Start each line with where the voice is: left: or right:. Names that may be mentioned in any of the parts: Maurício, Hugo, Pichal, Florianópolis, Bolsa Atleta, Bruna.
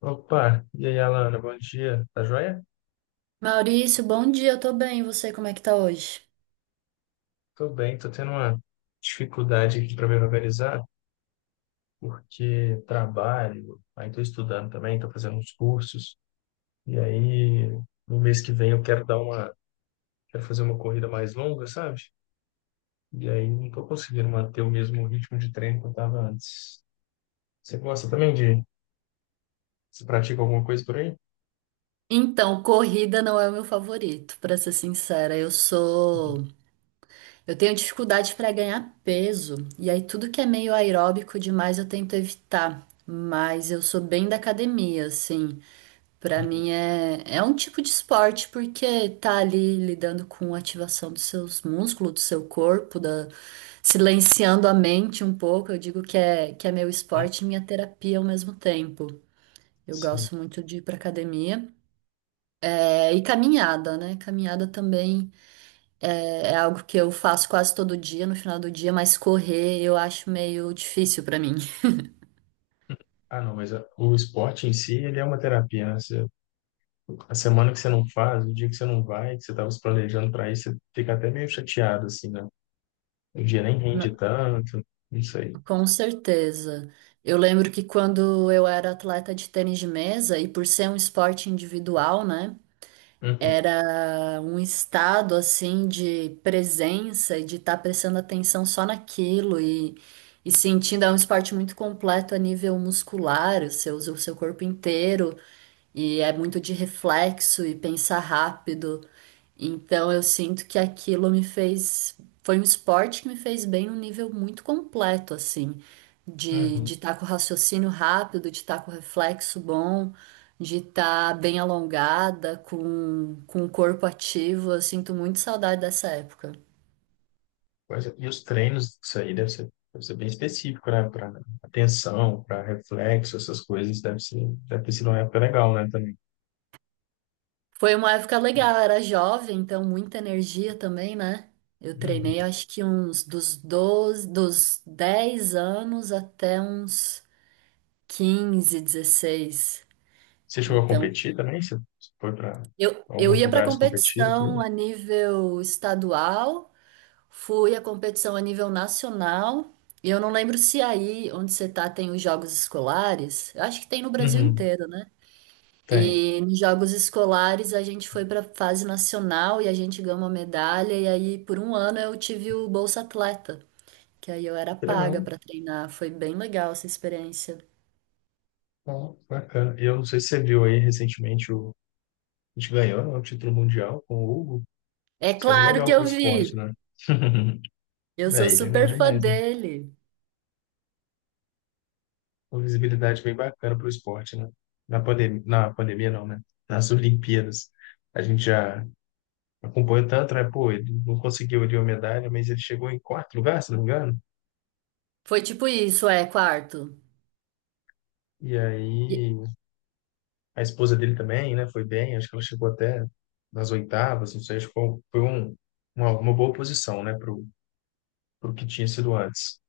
left: Opa, e aí, Alana, bom dia. Tá joia?
right: Maurício, bom dia, eu tô bem, e você, como é que tá hoje?
left: Tô bem, tô tendo uma dificuldade aqui para me organizar, porque trabalho, aí tô estudando também, tô fazendo uns cursos, e aí no mês que vem eu quero fazer uma corrida mais longa, sabe? E aí não tô conseguindo manter o mesmo ritmo de treino que eu tava antes. Você gosta também de, Você pratica alguma coisa por aí?
right: Então, corrida não é o meu favorito, pra ser sincera. Eu tenho dificuldade pra ganhar peso, e aí tudo que é meio aeróbico demais eu tento evitar, mas eu sou bem da academia, assim. Pra
left: Uhum.
right: mim é um tipo de esporte porque tá ali lidando com a ativação dos seus músculos, do seu corpo, da silenciando a mente um pouco. Eu digo que é meu esporte e minha terapia ao mesmo tempo. Eu
left: Sim.
right: gosto muito de ir para academia. É, e caminhada, né? Caminhada também é algo que eu faço quase todo dia, no final do dia, mas correr eu acho meio difícil para mim.
left: Ah, não, mas o esporte em si, ele é uma terapia, né? A semana que você não faz, o dia que você não vai, que você estava se planejando para ir, você fica até meio chateado, assim, né? O dia nem rende
right: Na-
left: tanto, não sei.
right: Com certeza. Eu lembro que quando eu era atleta de tênis de mesa, e por ser um esporte individual, né?
left: Uhum,
right: Era um estado assim de presença e de estar prestando atenção só naquilo e sentindo, é um esporte muito completo a nível muscular, você usa o seu corpo inteiro e é muito de reflexo e pensar rápido. Então eu sinto que aquilo me fez, foi um esporte que me fez bem num nível muito completo, assim, de
left: uhum.
right: de estar com raciocínio rápido, de estar com reflexo bom, de estar bem alongada, com o corpo ativo. Eu sinto muito saudade dessa época.
left: Pois é. E os treinos, isso aí deve ser bem específico, né? Para atenção, para reflexo, essas coisas, deve ter sido uma época legal, né, também.
right: Foi uma época legal, eu era jovem, então muita energia também, né? Eu
left: Uhum.
right: treinei acho que uns dos 10 anos até uns 15, 16.
left: Você chegou a
right: Então,
left: competir também? Você foi para
right: eu
left: alguns
right: ia para
left: lugares competir, e
right: competição
left: tudo?
right: a nível estadual, fui à competição a nível nacional, e eu não lembro se aí onde você tá tem os jogos escolares. Eu acho que tem no Brasil
left: Uhum,
right: inteiro, né?
left: tem.
right: E nos jogos escolares a gente foi para fase nacional e a gente ganhou uma medalha. E aí por um ano eu tive o Bolsa Atleta, que aí eu era
left: Que legal.
right: paga para treinar. Foi bem legal essa experiência.
left: Ó, bacana. E eu não sei se você viu aí recentemente, a gente ganhou, né, o título mundial com o Hugo.
right: É
left: Isso é
right: claro que
left: legal para
right: eu
left: o esporte,
right: vi.
left: né?
right: Eu sou
left: Aí, legal
right: super fã
left: demais, né?
right: dele.
left: Uma visibilidade bem bacana para o esporte, né? Na pandemia não, né? Nas Olimpíadas, a gente já acompanhou tanto, né? Pô, ele não conseguiu ali uma medalha, mas ele chegou em quarto lugar, se não me engano.
right: Foi tipo isso, é, quarto.
left: E
right: E
left: aí, a esposa dele também, né? Foi bem, acho que ela chegou até nas oitavas, não sei, acho que uma boa posição, né? Pro que tinha sido antes.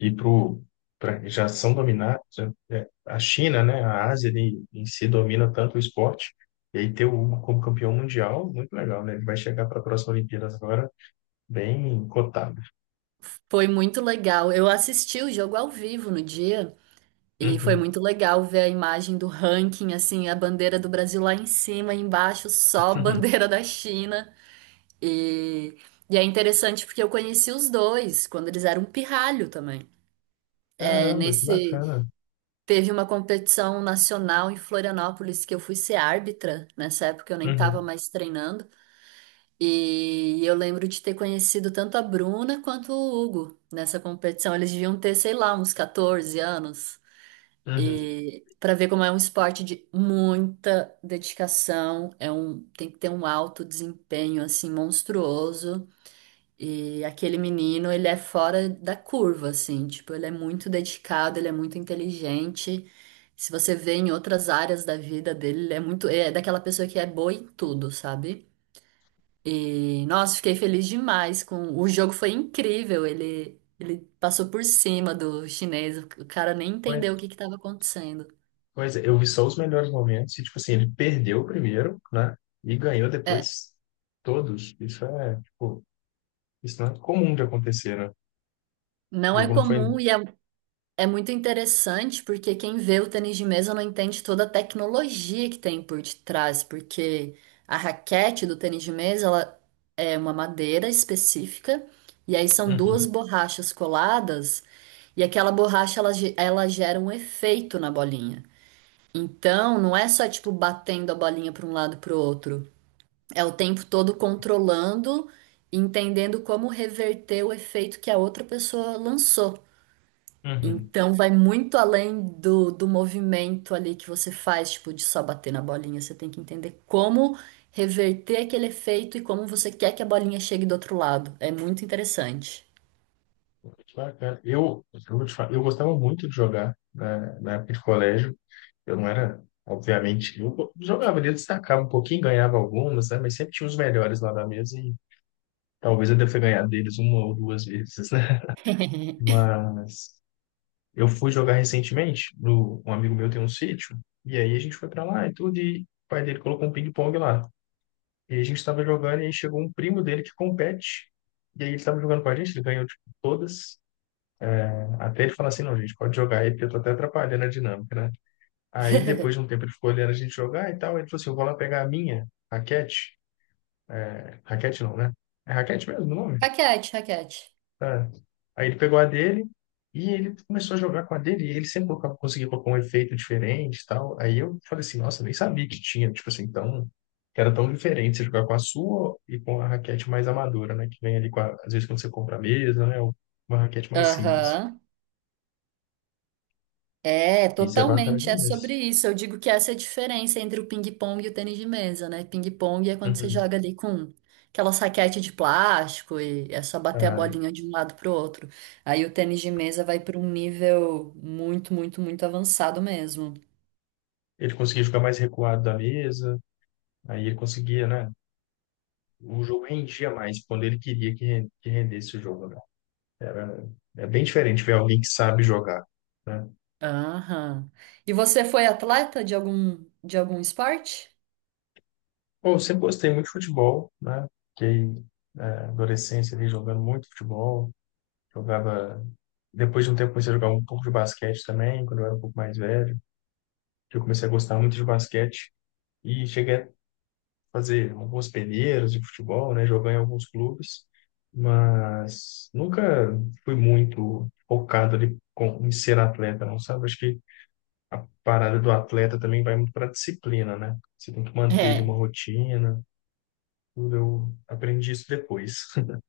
left: E pra, já são dominados. A China, né, a Ásia ali, em si domina tanto o esporte, e aí ter o Hugo como campeão mundial, muito legal, né? Ele vai chegar para a próxima Olimpíadas agora bem cotado.
right: foi muito legal. Eu assisti o jogo ao vivo no dia e foi
left: Uhum.
right: muito legal ver a imagem do ranking, assim, a bandeira do Brasil lá em cima, e embaixo só a
left: Uhum.
right: bandeira da China. E, e é interessante porque eu conheci os dois quando eles eram um pirralho também. É,
left: Caramba, que
right: nesse
left: bacana.
right: teve uma competição nacional em Florianópolis que eu fui ser árbitra. Nessa época eu nem estava
left: Uhum.
right: mais treinando. E eu lembro de ter conhecido tanto a Bruna quanto o Hugo nessa competição. Eles deviam ter, sei lá, uns 14 anos.
left: Uhum.
right: E para ver como é um esporte de muita dedicação, é um, tem que ter um alto desempenho assim monstruoso. E aquele menino, ele é fora da curva, assim, tipo, ele é muito dedicado, ele é muito inteligente. Se você vê em outras áreas da vida dele, ele é muito, é daquela pessoa que é boa em tudo, sabe? E, nossa, fiquei feliz demais com, o jogo foi incrível, ele passou por cima do chinês, o cara nem
left: Pois,
right: entendeu o que que estava acontecendo.
left: pois é, eu vi só os melhores momentos, e tipo assim, ele perdeu o primeiro, né, e ganhou
right: É,
left: depois todos. Tipo, isso não é comum de acontecer, né? O
right: não é
left: jogo não foi.
right: comum É muito interessante porque quem vê o tênis de mesa não entende toda a tecnologia que tem por detrás, porque a raquete do tênis de mesa, ela é uma madeira específica e aí são duas
left: Uhum.
right: borrachas coladas e aquela borracha ela, ela gera um efeito na bolinha. Então, não é só tipo batendo a bolinha para um lado para o outro, é o tempo todo controlando, entendendo como reverter o efeito que a outra pessoa lançou.
left: Uhum.
right: Então vai muito além do movimento ali que você faz, tipo, de só bater na bolinha. Você tem que entender como reverter aquele efeito e como você quer que a bolinha chegue do outro lado. É muito interessante.
left: Bacana. Vou te falar, eu gostava muito de jogar na época de colégio. Eu não era, obviamente, eu jogava ali, eu destacava um pouquinho, ganhava algumas, né? Mas sempre tinha os melhores lá da mesa e talvez eu deva ter ganhado deles uma ou duas vezes, né? Mas eu fui jogar recentemente, no, um amigo meu tem um sítio, e aí a gente foi pra lá e tudo, e o pai dele colocou um ping-pong lá. E a gente tava jogando e aí chegou um primo dele que compete, e aí ele tava jogando com a gente, ele ganhou, tipo, todas. Até ele falar assim, não, gente, pode jogar aí, porque eu tô até atrapalhando a dinâmica, né? Aí depois de um tempo ele ficou olhando a gente jogar e tal, ele falou assim, eu vou lá pegar a minha, raquete. Raquete não, né? É raquete mesmo o nome?
right: Raquete, raquete.
left: Tá. Aí ele pegou a dele e ele começou a jogar com a dele, e ele sempre conseguia colocar um efeito diferente e tal. Aí eu falei assim, nossa, nem sabia que tinha, tipo assim, que era tão diferente você jogar com a sua e com a raquete mais amadora, né? Que vem ali, às vezes, quando você compra a mesa, né? Uma raquete mais simples.
right: Aham. É,
left: Isso é bacana
right: totalmente, é
left: demais.
right: sobre isso. Eu digo que essa é a diferença entre o ping-pong e o tênis de mesa, né? Ping-pong é quando você
left: Uhum.
right: joga ali com aquela raquete de plástico e é só bater a
left: É.
right: bolinha de um lado pro outro. Aí o tênis de mesa vai para um nível muito, muito, muito avançado mesmo.
left: Ele conseguia jogar mais recuado da mesa, aí ele conseguia, né? O jogo rendia mais quando ele queria que rendesse o jogo, né? Era, é bem diferente ver alguém que sabe jogar, né?
right: Aham. E você foi atleta de algum esporte?
left: Bom, eu sempre gostei muito de futebol, né? Fiquei, é, adolescência ali jogando muito futebol, jogava. Depois de um tempo comecei a jogar um pouco de basquete também, quando eu era um pouco mais velho, que eu comecei a gostar muito de basquete e cheguei fazer algumas peneiras de futebol, né? Jogar em alguns clubes, mas nunca fui muito focado ali em ser atleta, não sabe? Acho que a parada do atleta também vai muito para a disciplina, né? Você tem que manter ali
right: É.
left: uma rotina, tudo. Eu aprendi isso depois.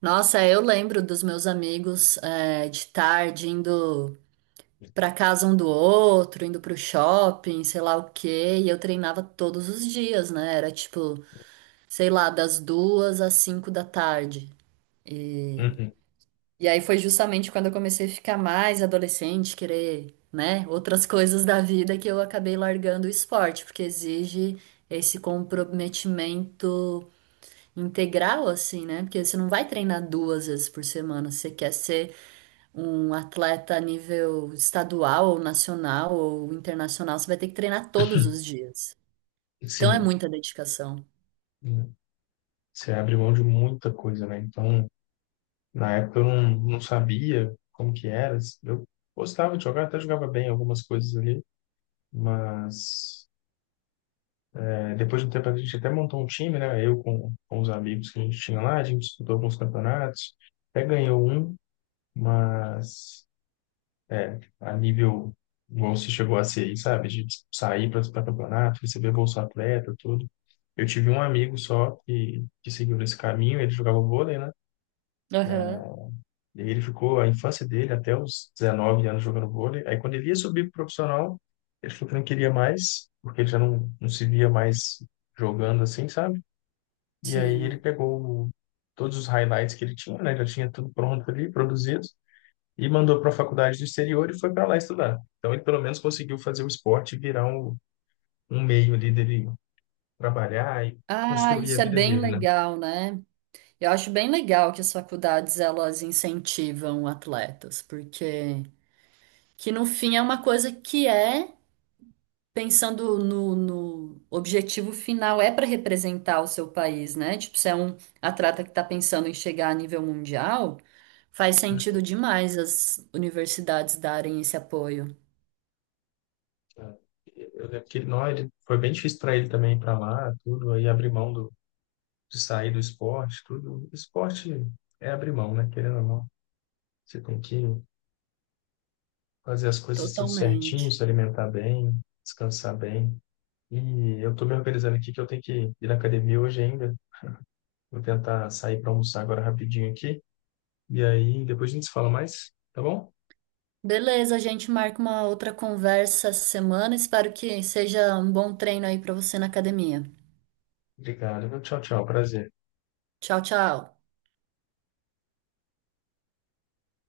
right: Nossa, eu lembro dos meus amigos, é, de tarde indo pra casa um do outro, indo pro shopping, sei lá o quê, e eu treinava todos os dias, né? Era tipo, sei lá, das 2h às 5h da tarde.
left: Uhum.
right: E aí foi justamente quando eu comecei a ficar mais adolescente, querer, né, outras coisas da vida que eu acabei largando o esporte, porque exige esse comprometimento integral, assim, né? Porque você não vai treinar 2 vezes por semana, você quer ser um atleta a nível estadual ou nacional ou internacional, você vai ter que treinar todos os dias. Então é
left: Sim.
right: muita dedicação.
left: Uhum. Você abre mão de muita coisa, né? Então, na época eu não sabia como que era. Eu gostava de jogar, até jogava bem algumas coisas ali, mas depois de um tempo a gente até montou um time, né? Eu com os amigos que a gente tinha lá, a gente disputou alguns campeonatos, até ganhou um, mas é, a nível igual se chegou a ser aí, sabe? De sair para campeonato, receber Bolsa Atleta, tudo. Eu tive um amigo só que seguiu nesse caminho, ele jogava vôlei, né?
right: Aham,
left: E ele ficou a infância dele até os 19 anos jogando vôlei. Aí quando ele ia subir pro profissional, ele falou que não queria mais, porque ele já não se via mais jogando assim, sabe? E aí ele
right: sim.
left: pegou todos os highlights que ele tinha, né? Já tinha tudo pronto ali, produzido, e mandou para a faculdade do exterior e foi para lá estudar. Então ele pelo menos conseguiu fazer o esporte virar um meio ali dele trabalhar e
right: Ah,
left: construir a
right: isso é
left: vida
right: bem
left: dele, né?
right: legal, né? Eu acho bem legal que as faculdades elas incentivam atletas, porque que no fim é uma coisa que é pensando no objetivo final, é para representar o seu país, né? Tipo, se é um atleta que está pensando em chegar a nível mundial, faz
left: Uhum.
right: sentido demais as universidades darem esse apoio.
left: É. Eu lembro que ele, não, ele, foi bem difícil para ele também ir para lá, tudo, aí abrir mão de sair do esporte, tudo. Esporte é abrir mão, né? Querendo ou não, você tem que fazer as coisas tudo certinho, se
right: Totalmente.
left: alimentar bem, descansar bem. E eu tô me organizando aqui que eu tenho que ir na academia hoje ainda. Vou tentar sair para almoçar agora rapidinho aqui. E aí depois a gente se fala mais, tá bom?
right: Beleza, a gente marca uma outra conversa essa semana. Espero que seja um bom treino aí para você na academia.
left: Obrigado, viu? Tchau, tchau. Prazer.
right: Tchau, tchau.